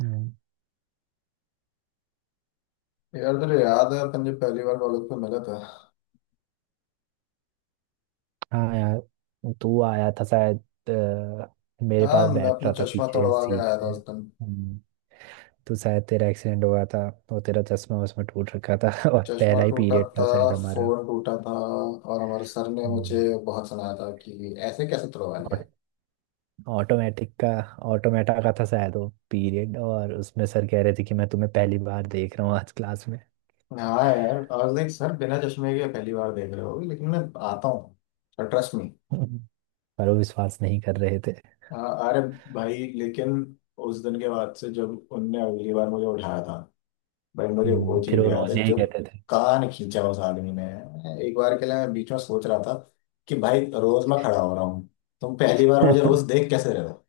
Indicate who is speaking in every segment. Speaker 1: हम्म।
Speaker 2: यार तुझे याद है अपन जब पहली बार कॉलेज में मिला था।
Speaker 1: हाँ यार, तू आया था शायद। अ, मेरे पास
Speaker 2: हाँ, मैं
Speaker 1: बैठ
Speaker 2: अपना
Speaker 1: रहा था
Speaker 2: चश्मा
Speaker 1: पीछे
Speaker 2: तोड़वा के
Speaker 1: सीट
Speaker 2: आया था
Speaker 1: पे
Speaker 2: उस दिन।
Speaker 1: हम्म, तो शायद तेरा एक्सीडेंट हो गया था और तेरा चश्मा उसमें टूट रखा था। और
Speaker 2: चश्मा
Speaker 1: पहला ही
Speaker 2: टूटा
Speaker 1: पीरियड था
Speaker 2: था,
Speaker 1: शायद हमारा।
Speaker 2: फोन टूटा था और हमारे सर ने
Speaker 1: हम्म,
Speaker 2: मुझे बहुत सुनाया था कि ऐसे कैसे तोड़वा लिया।
Speaker 1: और ऑटोमेटिक का ऑटोमेटा का था शायद वो पीरियड, और उसमें सर कह रहे थे कि मैं तुम्हें पहली बार देख रहा हूँ आज क्लास में।
Speaker 2: हाँ यार, और देख सर, बिना चश्मे के पहली बार देख रहे हो लेकिन मैं आता हूँ, ट्रस्ट मी।
Speaker 1: हम्म, पर वो विश्वास नहीं कर रहे थे।
Speaker 2: हाँ, अरे भाई लेकिन उस दिन के बाद से जब उनने अगली बार मुझे उठाया था, भाई मुझे वो
Speaker 1: फिर
Speaker 2: चीज
Speaker 1: वो
Speaker 2: याद
Speaker 1: रोज
Speaker 2: है
Speaker 1: यही
Speaker 2: जो
Speaker 1: कहते
Speaker 2: कान खींचा उस आदमी ने। मैं एक बार के लिए, मैं बीच में सोच रहा था कि भाई रोज मैं खड़ा हो रहा हूँ, तुम पहली बार
Speaker 1: थे।
Speaker 2: मुझे रोज देख कैसे रहे हो।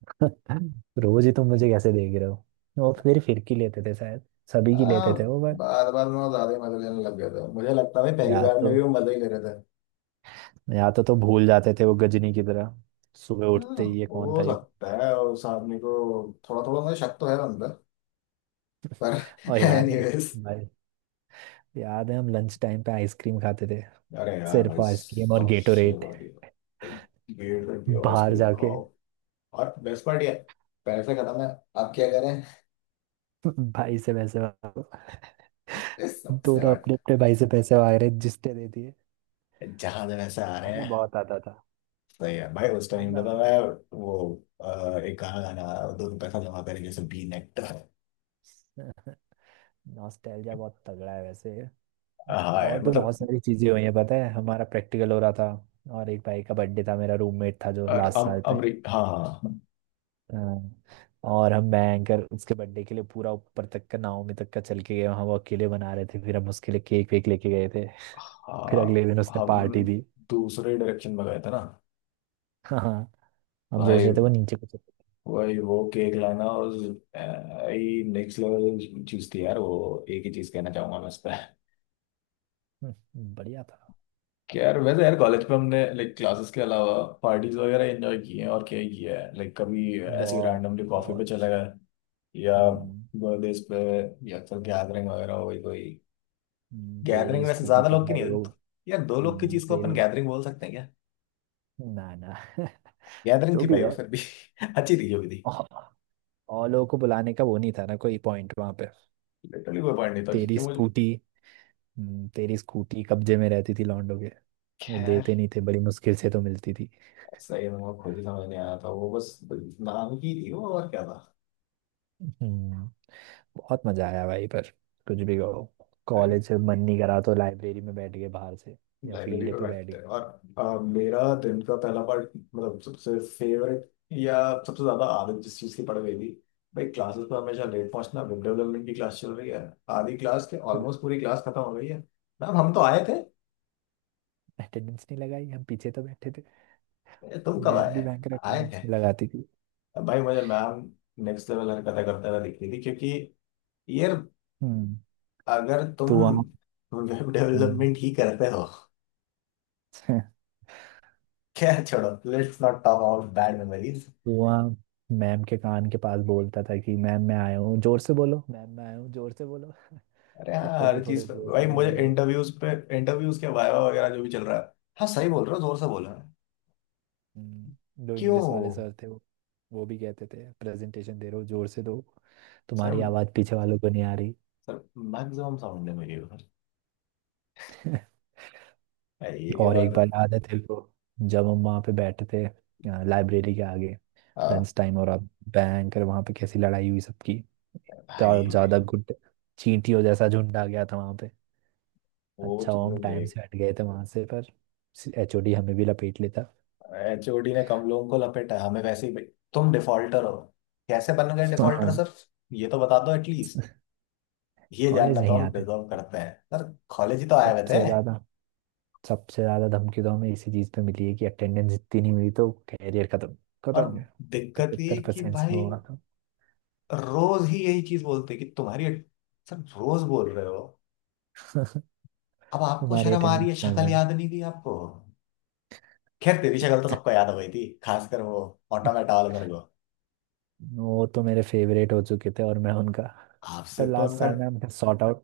Speaker 1: रोज ही तुम मुझे कैसे देख रहे हो। वो फिर फिरकी लेते थे शायद, सभी की
Speaker 2: हाँ,
Speaker 1: लेते थे वो। बट
Speaker 2: बार बार मैं ज्यादा ही मजे लेने लग गया था। मुझे लगता है भाई पहली
Speaker 1: या
Speaker 2: बार में
Speaker 1: तो
Speaker 2: भी वो मजे ही ले रहे थे।
Speaker 1: या तो तो भूल जाते थे वो गजनी की तरह, सुबह उठते
Speaker 2: हाँ,
Speaker 1: ही ये कौन
Speaker 2: हो
Speaker 1: था ये।
Speaker 2: सकता है। उस आदमी को थोड़ा थोड़ा मुझे शक तो है, बंदा पर
Speaker 1: और याद है
Speaker 2: एनीवेज।
Speaker 1: भाई, याद है हम लंच टाइम पे आइसक्रीम खाते थे,
Speaker 2: अरे यार
Speaker 1: सिर्फ
Speaker 2: भाई
Speaker 1: आइसक्रीम और
Speaker 2: सबसे
Speaker 1: गेटोरेट,
Speaker 2: बढ़िया, गेट पे
Speaker 1: बाहर
Speaker 2: आइसक्रीम
Speaker 1: जाके।
Speaker 2: खाओ और बेस्ट पार्टी है। पैसे खत्म है, आप क्या करें।
Speaker 1: भाई से पैसे मांगो।
Speaker 2: This stuff's
Speaker 1: दोनों
Speaker 2: not
Speaker 1: अपने अपने भाई से पैसे मांग रहे जिसने दे दिए।
Speaker 2: जहां जैसे आ रहे
Speaker 1: मजा
Speaker 2: हैं।
Speaker 1: बहुत आता था,
Speaker 2: सही है भाई, उस टाइम पे
Speaker 1: मजा
Speaker 2: तो
Speaker 1: बहुत।
Speaker 2: मैं वो एक गाना गाना आया, 2 रुपए का जमा करें जैसे बी नेट।
Speaker 1: नॉस्टैल्जिया बहुत तगड़ा है वैसे।
Speaker 2: हाँ
Speaker 1: और
Speaker 2: यार
Speaker 1: भी
Speaker 2: मतलब।
Speaker 1: बहुत सारी चीजें हुई हैं। पता है, हमारा प्रैक्टिकल हो रहा था और एक भाई का बर्थडे था, मेरा रूममेट था जो
Speaker 2: और
Speaker 1: लास्ट
Speaker 2: अम
Speaker 1: साल पे।
Speaker 2: अमरी, हाँ हाँ।
Speaker 1: हाँ, और हम मैं एंकर उसके बर्थडे के लिए पूरा ऊपर तक का नावमी तक का चल के गए। वहाँ वो अकेले बना रहे थे, फिर हम उसके लिए केक वेक लेके गए थे। फिर अगले
Speaker 2: हाँ,
Speaker 1: दिन उसने
Speaker 2: हम
Speaker 1: पार्टी दी।
Speaker 2: दूसरे डायरेक्शन में गए थे ना।
Speaker 1: हाँ हाँ, हम सोच
Speaker 2: भाई
Speaker 1: रहे थे वो नीचे कुछ।
Speaker 2: वही वो केक लाना और नेक्स्ट लेवल चीज थी यार, वो एक ही चीज कहना चाहूंगा मैं इस पे
Speaker 1: बढ़िया था।
Speaker 2: कि यार, वैसे यार कॉलेज पे हमने लाइक क्लासेस के अलावा पार्टीज वगैरह एंजॉय किए हैं, और क्या ही किया है, लाइक कभी ऐसे
Speaker 1: बहुत
Speaker 2: रैंडमली कॉफी पे
Speaker 1: बहुत।
Speaker 2: चले गए, या
Speaker 1: हम्म,
Speaker 2: बर्थडेज पे, या तो गैदरिंग वगैरह हो गई कोई। गैदरिंग
Speaker 1: तेरी
Speaker 2: वैसे
Speaker 1: स्कूटी
Speaker 2: ज्यादा
Speaker 1: तो
Speaker 2: लोग की नहीं
Speaker 1: भाई
Speaker 2: है।
Speaker 1: वो।
Speaker 2: यार दो लोग की चीज को अपन
Speaker 1: तेरी,
Speaker 2: गैदरिंग बोल सकते हैं क्या।
Speaker 1: ना ना।
Speaker 2: गैदरिंग
Speaker 1: जो
Speaker 2: थी
Speaker 1: भी
Speaker 2: भाई वो फिर भी अच्छी थी जो भी थी।
Speaker 1: है। और लोगों को बुलाने का वो नहीं था ना, कोई पॉइंट वहां पे।
Speaker 2: लिटरली कोई पॉइंट नहीं था
Speaker 1: तेरी
Speaker 2: क्योंकि मुझे।
Speaker 1: स्कूटी। तेरी स्कूटी कब्जे में रहती थी लौंडों के, वो
Speaker 2: खैर,
Speaker 1: देते नहीं थे, बड़ी मुश्किल से तो मिलती थी।
Speaker 2: सही में वो खुद ही समझ नहीं आया था, वो बस नाम की थी वो और क्या।
Speaker 1: हम्म, बहुत मजा आया भाई। पर कुछ भी कहो,
Speaker 2: था
Speaker 1: कॉलेज से मन नहीं करा तो लाइब्रेरी में बैठ गए बाहर से, या
Speaker 2: लाइब्रेरी
Speaker 1: फील्ड
Speaker 2: पे
Speaker 1: पे बैठ
Speaker 2: बैठते
Speaker 1: गए।
Speaker 2: हैं और मेरा दिन का पहला पार्ट, मतलब सबसे फेवरेट, या सबसे ज्यादा आदत जिस चीज की पड़ गई थी, भाई क्लासेस में हमेशा लेट पहुंचना। वेब डेवलपमेंट की क्लास चल रही है, आधी क्लास के ऑलमोस्ट पूरी क्लास खत्म हो गई है। मैम, हम तो आए थे।
Speaker 1: अटेंडेंस नहीं लगाई, हम पीछे तो बैठे थे।
Speaker 2: तुम कब
Speaker 1: मैम भी
Speaker 2: आए,
Speaker 1: भयंकर
Speaker 2: आए
Speaker 1: अटेंडेंस
Speaker 2: थे।
Speaker 1: नहीं लगाती थी।
Speaker 2: अब भाई मुझे मैम नेक्स्ट लेवल हरकतें करते हुए दिख रही थी क्योंकि यार
Speaker 1: हम्म
Speaker 2: अगर तुम
Speaker 1: तो वहाँ
Speaker 2: वेब
Speaker 1: हम्म
Speaker 2: डेवलपमेंट ही करते हो। क्या, छोड़ो, let's not talk about bad memories.
Speaker 1: कुआ, मैम के कान के पास बोलता था कि मैम मैं आया हूँ, जोर से बोलो मैम मैं आया हूँ, जोर से बोलो।
Speaker 2: अरे
Speaker 1: तब
Speaker 2: हाँ,
Speaker 1: तक तो
Speaker 2: हर चीज
Speaker 1: थोड़े
Speaker 2: पे
Speaker 1: जोर से
Speaker 2: भाई
Speaker 1: नहीं
Speaker 2: मुझे
Speaker 1: बोलेगा।
Speaker 2: इंटरव्यूज पे, इंटरव्यूज के वायवा वगैरह जो भी चल रहा है। हाँ सही बोल रहे हो, जोर से बोल रहे हो
Speaker 1: जो इंग्लिश वाले
Speaker 2: क्यों।
Speaker 1: सर थे, वो भी कहते थे प्रेजेंटेशन दे रहे हो जोर से दो,
Speaker 2: सर,
Speaker 1: तुम्हारी आवाज़ पीछे वालों को नहीं आ रही।
Speaker 2: सर, मैक्सिमम साउंड है मेरी उधर। भाई, ये क्या
Speaker 1: और
Speaker 2: बात
Speaker 1: एक
Speaker 2: है।
Speaker 1: बार याद है तेरे को, जब हम वहाँ पे बैठे थे लाइब्रेरी के आगे
Speaker 2: हाँ
Speaker 1: लंच टाइम, और अब भयंकर वहाँ पे कैसी लड़ाई हुई सबकी, इतना
Speaker 2: भाई,
Speaker 1: ज़्यादा गुट, चींटियों जैसा झुंड आ गया था वहाँ। अच्छा
Speaker 2: सोच
Speaker 1: हुआ हम
Speaker 2: वो
Speaker 1: टाइम
Speaker 2: देख।
Speaker 1: से हट गए थे वहां से, पर एचओडी हमें भी लपेट लेता।
Speaker 2: एचओडी ने कम लोगों को लपेटा है, हमें वैसे ही भाई तुम डिफॉल्टर हो। कैसे बन गए डिफॉल्टर
Speaker 1: हाँ,
Speaker 2: सर। ये तो बता दो एटलीस्ट। ये जानना
Speaker 1: कॉलेज
Speaker 2: तो
Speaker 1: नहीं
Speaker 2: हम
Speaker 1: आते थे।
Speaker 2: डिजर्व करते हैं सर। कॉलेज ही तो आए हुए थे।
Speaker 1: सबसे ज्यादा सबसे ज्यादा धमकी तो हमें इसी चीज पे मिली है कि अटेंडेंस इतनी नहीं हुई तो कैरियर खत्म,
Speaker 2: और
Speaker 1: खत्म।
Speaker 2: दिक्कत ये
Speaker 1: 75%
Speaker 2: कि
Speaker 1: परसेंट से
Speaker 2: भाई
Speaker 1: हुआ था।
Speaker 2: रोज ही यही चीज बोलते कि तुम्हारी। सर रोज बोल रहे हो, अब आपको
Speaker 1: तुम्हारी
Speaker 2: शर्म आ रही
Speaker 1: अटेंडेंस
Speaker 2: है,
Speaker 1: कम
Speaker 2: शक्ल
Speaker 1: है।
Speaker 2: याद नहीं थी आपको। खैर तेरी शक्ल तो सबको याद हो गई थी, खासकर वो ऑटोमेटा वाले मेरे को।
Speaker 1: वो तो मेरे फेवरेट हो चुके थे और मैं उनका।
Speaker 2: आपसे
Speaker 1: पर
Speaker 2: तो
Speaker 1: लास्ट
Speaker 2: उनका,
Speaker 1: साल में हमने सॉर्ट आउट,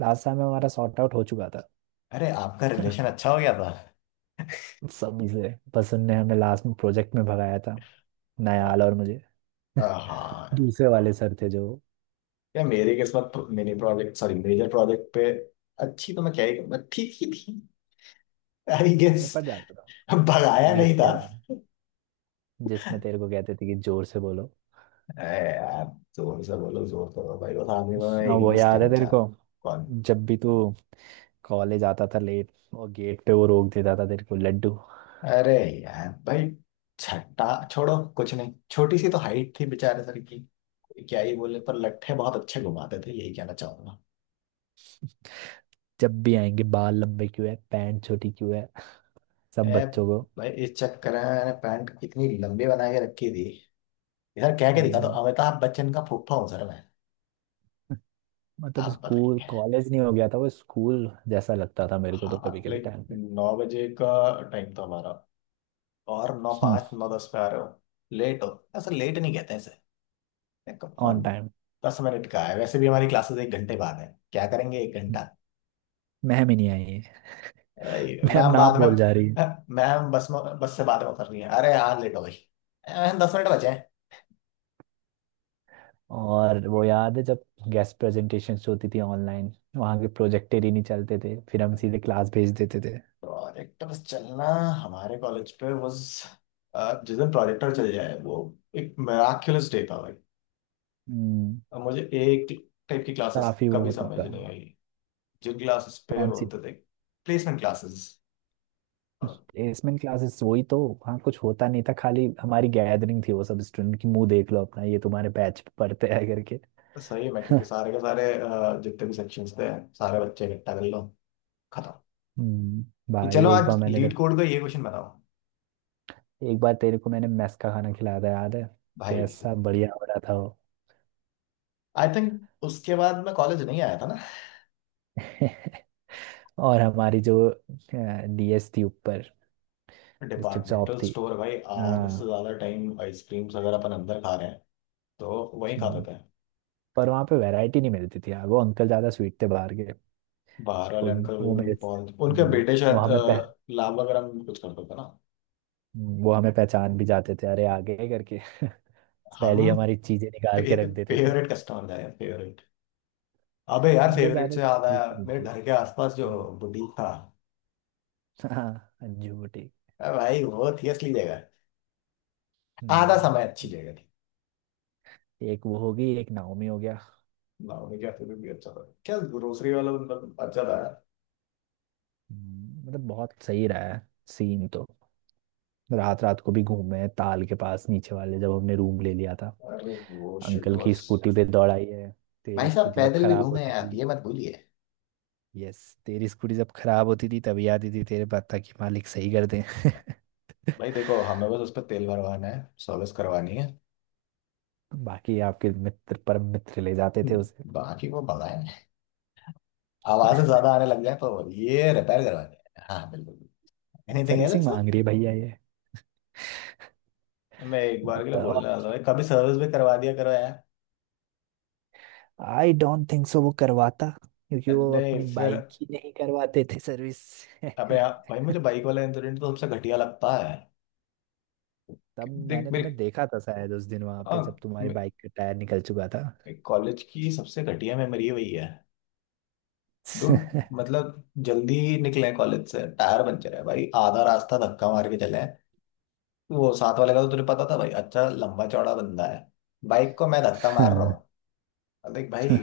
Speaker 1: लास्ट साल में हमारा सॉर्ट आउट हो चुका था।
Speaker 2: अरे आपका रिलेशन अच्छा हो गया था।
Speaker 1: सभी से। बस उनने हमें लास्ट में प्रोजेक्ट में भगाया था, नयाल और मुझे।
Speaker 2: हाँ,
Speaker 1: दूसरे वाले सर थे जो
Speaker 2: या मेरी किस्मत। Mini project, sorry major project पे अच्छी तो मैं क्या ही, मैं ठीक ही थी आई गेस।
Speaker 1: निपट जाता था,
Speaker 2: भगाया
Speaker 1: इंग्लिश
Speaker 2: नहीं था।
Speaker 1: वगैरह, जिसमें तेरे को कहते थे कि जोर से बोलो।
Speaker 2: अरे यार, जोर से बोलो भाई, वो सामने में मैं एक
Speaker 1: और
Speaker 2: ही
Speaker 1: वो
Speaker 2: चीज
Speaker 1: याद है
Speaker 2: कहना
Speaker 1: तेरे
Speaker 2: चाहता
Speaker 1: को,
Speaker 2: हूँ। कौन।
Speaker 1: जब भी तू कॉलेज आता था लेट, और गेट पे वो रोक देता था तेरे को, लड्डू।
Speaker 2: अरे यार भाई छट्टा, छोड़ो कुछ नहीं, छोटी सी तो हाइट थी बेचारे सर की, क्या ही बोले। पर लट्ठे बहुत अच्छे घुमाते थे, यही कहना चाहूंगा।
Speaker 1: जब भी आएंगे बाल लंबे क्यों है, पैंट छोटी क्यों है, सब
Speaker 2: ए
Speaker 1: बच्चों को।
Speaker 2: भाई, इस चक्कर में मैंने पैंट इतनी लंबी बना के रखी थी, इधर कह के दिखा दो
Speaker 1: हम्म,
Speaker 2: अमिताभ बच्चन का फूफा हूँ सर मैं।
Speaker 1: मतलब
Speaker 2: आप
Speaker 1: स्कूल
Speaker 2: बताइए।
Speaker 1: कॉलेज नहीं हो गया था, वो स्कूल जैसा लगता था मेरे को तो कभी
Speaker 2: हाँ
Speaker 1: कभी
Speaker 2: लाइक,
Speaker 1: टाइम पे।
Speaker 2: 9 बजे का टाइम था हमारा, और नौ
Speaker 1: हम्म
Speaker 2: पाँच नौ दस पे आ रहे हो, लेट हो। ऐसा लेट नहीं कहते हैं इसे,
Speaker 1: ऑन
Speaker 2: कम
Speaker 1: टाइम।
Speaker 2: 10 मिनट का है। वैसे भी हमारी क्लासेस 1 घंटे बाद है, क्या करेंगे 1 घंटा।
Speaker 1: मैम ही नहीं आई है।
Speaker 2: भाई
Speaker 1: मैम
Speaker 2: मैम बाद
Speaker 1: नाम
Speaker 2: में,
Speaker 1: बोल जा रही है।
Speaker 2: मैम बस में, बस से बाद में उतर रही है। अरे यार लेट हो गई, मैम 10 मिनट बचे हैं।
Speaker 1: और वो याद है जब गेस्ट प्रेजेंटेशंस होती थी ऑनलाइन, वहाँ के प्रोजेक्टर ही नहीं चलते थे, फिर हम सीधे क्लास भेज देते थे।
Speaker 2: प्रोजेक्टर चलना हमारे कॉलेज पे, बस जिस दिन प्रोजेक्टर चल जाए वो एक मिराक्युलस डे था भाई।
Speaker 1: हम्म,
Speaker 2: अब मुझे एक टाइप की क्लासेस
Speaker 1: काफी वो
Speaker 2: कभी
Speaker 1: होता
Speaker 2: समझ
Speaker 1: था।
Speaker 2: नहीं आई, जिन क्लासेस पे
Speaker 1: कौन सी।
Speaker 2: बोलते थे प्लेसमेंट क्लासेस।
Speaker 1: प्लेसमेंट क्लासेस वही तो, वहाँ कुछ होता नहीं था, खाली हमारी गैदरिंग थी वो, सब स्टूडेंट की मुंह देख लो अपना, ये तुम्हारे बैच पढ़ते हैं करके।
Speaker 2: सही है, मैं क्योंकि सारे के सारे जितने भी सेक्शंस थे, सारे बच्चे इकट्ठा कर लो, खत्म।
Speaker 1: हम्म, भाई
Speaker 2: चलो
Speaker 1: एक
Speaker 2: आज
Speaker 1: बार मैंने
Speaker 2: लीड
Speaker 1: तेरे,
Speaker 2: कोड का ये क्वेश्चन बनाओ।
Speaker 1: एक बार तेरे को मैंने मेस का खाना खिलाया था याद है,
Speaker 2: भाई
Speaker 1: कैसा बढ़िया हो रहा था वो।
Speaker 2: आई थिंक उसके बाद मैं कॉलेज नहीं आया था ना।
Speaker 1: और हमारी जो डीएस थी ऊपर, डिस्ट्रिक्ट जॉब
Speaker 2: डिपार्टमेंटल
Speaker 1: थी।
Speaker 2: स्टोर, भाई आधे से
Speaker 1: हाँ।
Speaker 2: ज्यादा टाइम आइसक्रीम्स अगर अपन अंदर खा रहे हैं तो वहीं
Speaker 1: हम्म,
Speaker 2: खाते थे।
Speaker 1: पर वहाँ पे वैरायटी नहीं मिलती थी यार, वो अंकल ज़्यादा स्वीट थे बाहर के।
Speaker 2: बाहर
Speaker 1: तो
Speaker 2: वाले
Speaker 1: उन-
Speaker 2: अंकल
Speaker 1: वो
Speaker 2: भी
Speaker 1: मेरे
Speaker 2: बहुत, उनके बेटे
Speaker 1: वो
Speaker 2: शायद
Speaker 1: हमें पह,
Speaker 2: लाभ वगैरह में कुछ करते थे ना।
Speaker 1: वो हमें पहचान भी जाते थे, अरे आ गए करके। पहले ही
Speaker 2: हम
Speaker 1: हमारी चीज़ें निकाल के रख देते थे।
Speaker 2: फेवरेट कस्टमर थे, फेवरेट। अबे यार,
Speaker 1: अंदर
Speaker 2: फेवरेट
Speaker 1: ज़्यादा
Speaker 2: से
Speaker 1: भी
Speaker 2: आधा
Speaker 1: टेस्ट नहीं
Speaker 2: मेरे
Speaker 1: थी।
Speaker 2: घर के आसपास जो
Speaker 1: हम्म,
Speaker 2: बुटीक था,
Speaker 1: हाँ, अंजू बुटीक।
Speaker 2: भाई वो थी असली जगह। आधा समय
Speaker 1: हम्म,
Speaker 2: अच्छी जगह थी।
Speaker 1: एक वो होगी, एक नाओमी हो गया।
Speaker 2: ना उनके भी अच्छा था क्या ग्रोसरी वाला, मतलब अच्छा था।
Speaker 1: मतलब बहुत सही रहा है सीन तो, रात रात को भी घूमे हैं, ताल के पास नीचे वाले जब हमने रूम ले लिया था।
Speaker 2: अरे वो शिट
Speaker 1: अंकल की
Speaker 2: वाज।
Speaker 1: स्कूटी पे दौड़ाई है, तेरी
Speaker 2: भाई साहब,
Speaker 1: स्कूटी जब
Speaker 2: पैदल भी
Speaker 1: खराब
Speaker 2: घूमे
Speaker 1: होती
Speaker 2: आप,
Speaker 1: थी।
Speaker 2: ये मत भूलिए।
Speaker 1: यस, तेरी स्कूटी जब खराब होती थी तभी आती थी तेरे पास, ताकि मालिक सही कर दे।
Speaker 2: भाई देखो, हमें बस उस पर तेल भरवाना है, सर्विस करवानी है।
Speaker 1: बाकी आपके मित्र परम मित्र ले जाते थे उसे।
Speaker 2: बाकी वो भगाए, आवाजें ज्यादा आने लग जाए तो ये रिपेयर करवानी है, हाँ बिल्कुल। Anything
Speaker 1: servicing
Speaker 2: else.
Speaker 1: मांग रही है भैया ये,
Speaker 2: मैं एक बार के लिए
Speaker 1: मतलब।
Speaker 2: बोलने वाला था भाई, कभी सर्विस भी करवा दिया करो यार।
Speaker 1: आई डोंट थिंक सो वो करवाता, क्योंकि वो
Speaker 2: नहीं
Speaker 1: अपनी
Speaker 2: फिर।
Speaker 1: बाइक ही नहीं करवाते थे सर्विस।
Speaker 2: अबे यार भाई, मुझे बाइक वाला इंसिडेंट तो सबसे घटिया लगता है।
Speaker 1: तब
Speaker 2: देख
Speaker 1: मैंने
Speaker 2: मेरी,
Speaker 1: तुम्हें देखा था शायद उस दिन वहां पे, जब
Speaker 2: हाँ,
Speaker 1: तुम्हारी बाइक का टायर निकल चुका
Speaker 2: कॉलेज की सबसे घटिया मेमोरी वही है। डूड, मतलब जल्दी निकले कॉलेज से, टायर पंचर है भाई, आधा रास्ता धक्का मार के चले। वो साथ वाले का तो तुझे पता था भाई, अच्छा लंबा चौड़ा बंदा है, बाइक को मैं धक्का मार रहा
Speaker 1: था।
Speaker 2: हूँ। अब देख भाई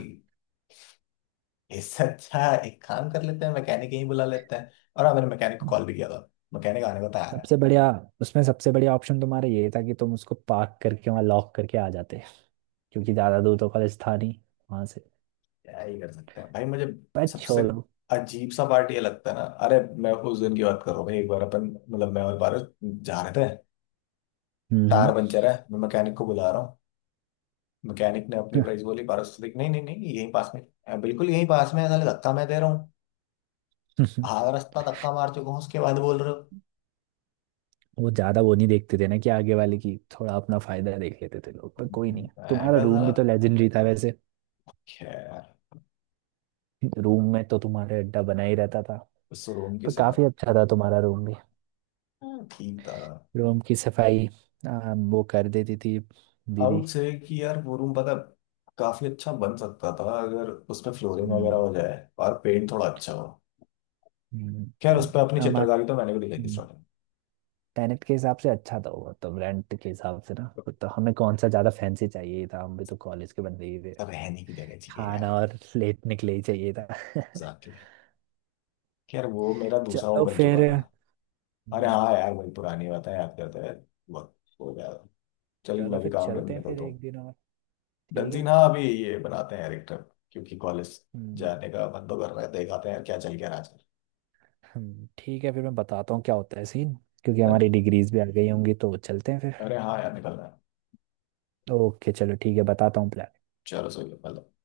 Speaker 2: इससे अच्छा एक काम कर लेते हैं, मैकेनिक ही बुला लेते हैं। और हाँ, मैंने मैकेनिक को कॉल भी किया था, मैकेनिक आने को तैयार है।
Speaker 1: सबसे बढ़िया। उसमें सबसे बढ़िया ऑप्शन तुम्हारा ये था कि तुम उसको पार्क करके वहाँ लॉक करके आ जाते, क्योंकि ज्यादा दूर तो कॉलेज था नहीं वहां से।
Speaker 2: क्या ही कर सकते हैं भाई मुझे।
Speaker 1: पर
Speaker 2: सबसे
Speaker 1: छोड़ो।
Speaker 2: अजीब सा पार्ट ये लगता है ना, अरे मैं उस दिन की बात कर रहा हूँ भाई, एक बार अपन, मतलब मैं और पारस जा रहे थे, टायर
Speaker 1: हम्म।
Speaker 2: पंचर है, मैं मैकेनिक को बुला रहा हूँ। मैकेनिक ने अपनी प्राइस बोली, पारस तो देख, नहीं नहीं नहीं, यहीं पास में, बिल्कुल यहीं पास में है, साले, धक्का मैं दे रहा हूँ,
Speaker 1: हम्म।
Speaker 2: आधा रास्ता धक्का मार चुका हूँ, उसके बाद बोल रहे हो।
Speaker 1: वो ज्यादा वो नहीं देखते थे ना, कि आगे वाले की थोड़ा अपना फायदा देख लेते थे लोग, पर कोई नहीं,
Speaker 2: मैं
Speaker 1: तुम्हारा
Speaker 2: क्या
Speaker 1: रूम
Speaker 2: जरा।
Speaker 1: भी तो लेजेंडरी था वैसे।
Speaker 2: खैर,
Speaker 1: रूम में तो तुम्हारे अड्डा बना ही रहता था।
Speaker 2: उस रूम की
Speaker 1: पर काफी
Speaker 2: सफाई।
Speaker 1: अच्छा था तुम्हारा रूम भी।
Speaker 2: हाँ, ठीक था।
Speaker 1: रूम की सफाई, वो कर देती थी दीदी।
Speaker 2: आउट से कि यार वो रूम पता, काफी अच्छा बन सकता था अगर उसमें फ्लोरिंग वगैरह
Speaker 1: हम्म
Speaker 2: हो जाए और पेंट थोड़ा अच्छा हो। खैर, उस
Speaker 1: पर
Speaker 2: पर अपनी
Speaker 1: हमारे।
Speaker 2: चित्रकारी तो मैंने भी दिखाई थी
Speaker 1: हम्म।
Speaker 2: स्टार्टिंग।
Speaker 1: टेनेट के हिसाब से अच्छा था वो तो, रेंट के हिसाब से ना, वो तो हमें कौन सा ज्यादा फैंसी चाहिए ही था, हम भी तो कॉलेज के बंदे ही थे,
Speaker 2: रहने की जगह चाहिए
Speaker 1: खाना
Speaker 2: यार,
Speaker 1: और लेटने के लिए ही चाहिए था।
Speaker 2: जाके। खैर वो मेरा दूसरा वो
Speaker 1: चलो
Speaker 2: बन चुका
Speaker 1: फिर।
Speaker 2: था। अरे
Speaker 1: हम्म,
Speaker 2: हाँ यार, वही पुरानी बात है, याद करते हैं। वक्त हो गया, चलिए
Speaker 1: चलो
Speaker 2: मैं भी
Speaker 1: फिर
Speaker 2: काम करने
Speaker 1: चलते हैं फिर,
Speaker 2: निकलता हूँ।
Speaker 1: एक दिन और। ठीक
Speaker 2: डंजीन,
Speaker 1: है।
Speaker 2: हाँ अभी ये बनाते हैं यार, एक ट्रिप क्योंकि कॉलेज
Speaker 1: हम्म
Speaker 2: जाने का मन तो कर रहा है, देखाते हैं यार क्या चल गया आज।
Speaker 1: ठीक है फिर मैं बताता हूँ क्या होता है सीन, क्योंकि
Speaker 2: डन।
Speaker 1: हमारी डिग्रीज भी आ गई होंगी तो चलते हैं फिर।
Speaker 2: अरे हाँ यार, निकल रहा है।
Speaker 1: ओके चलो ठीक है, बताता हूँ प्लान।
Speaker 2: चलो सही है, निकल रहा है।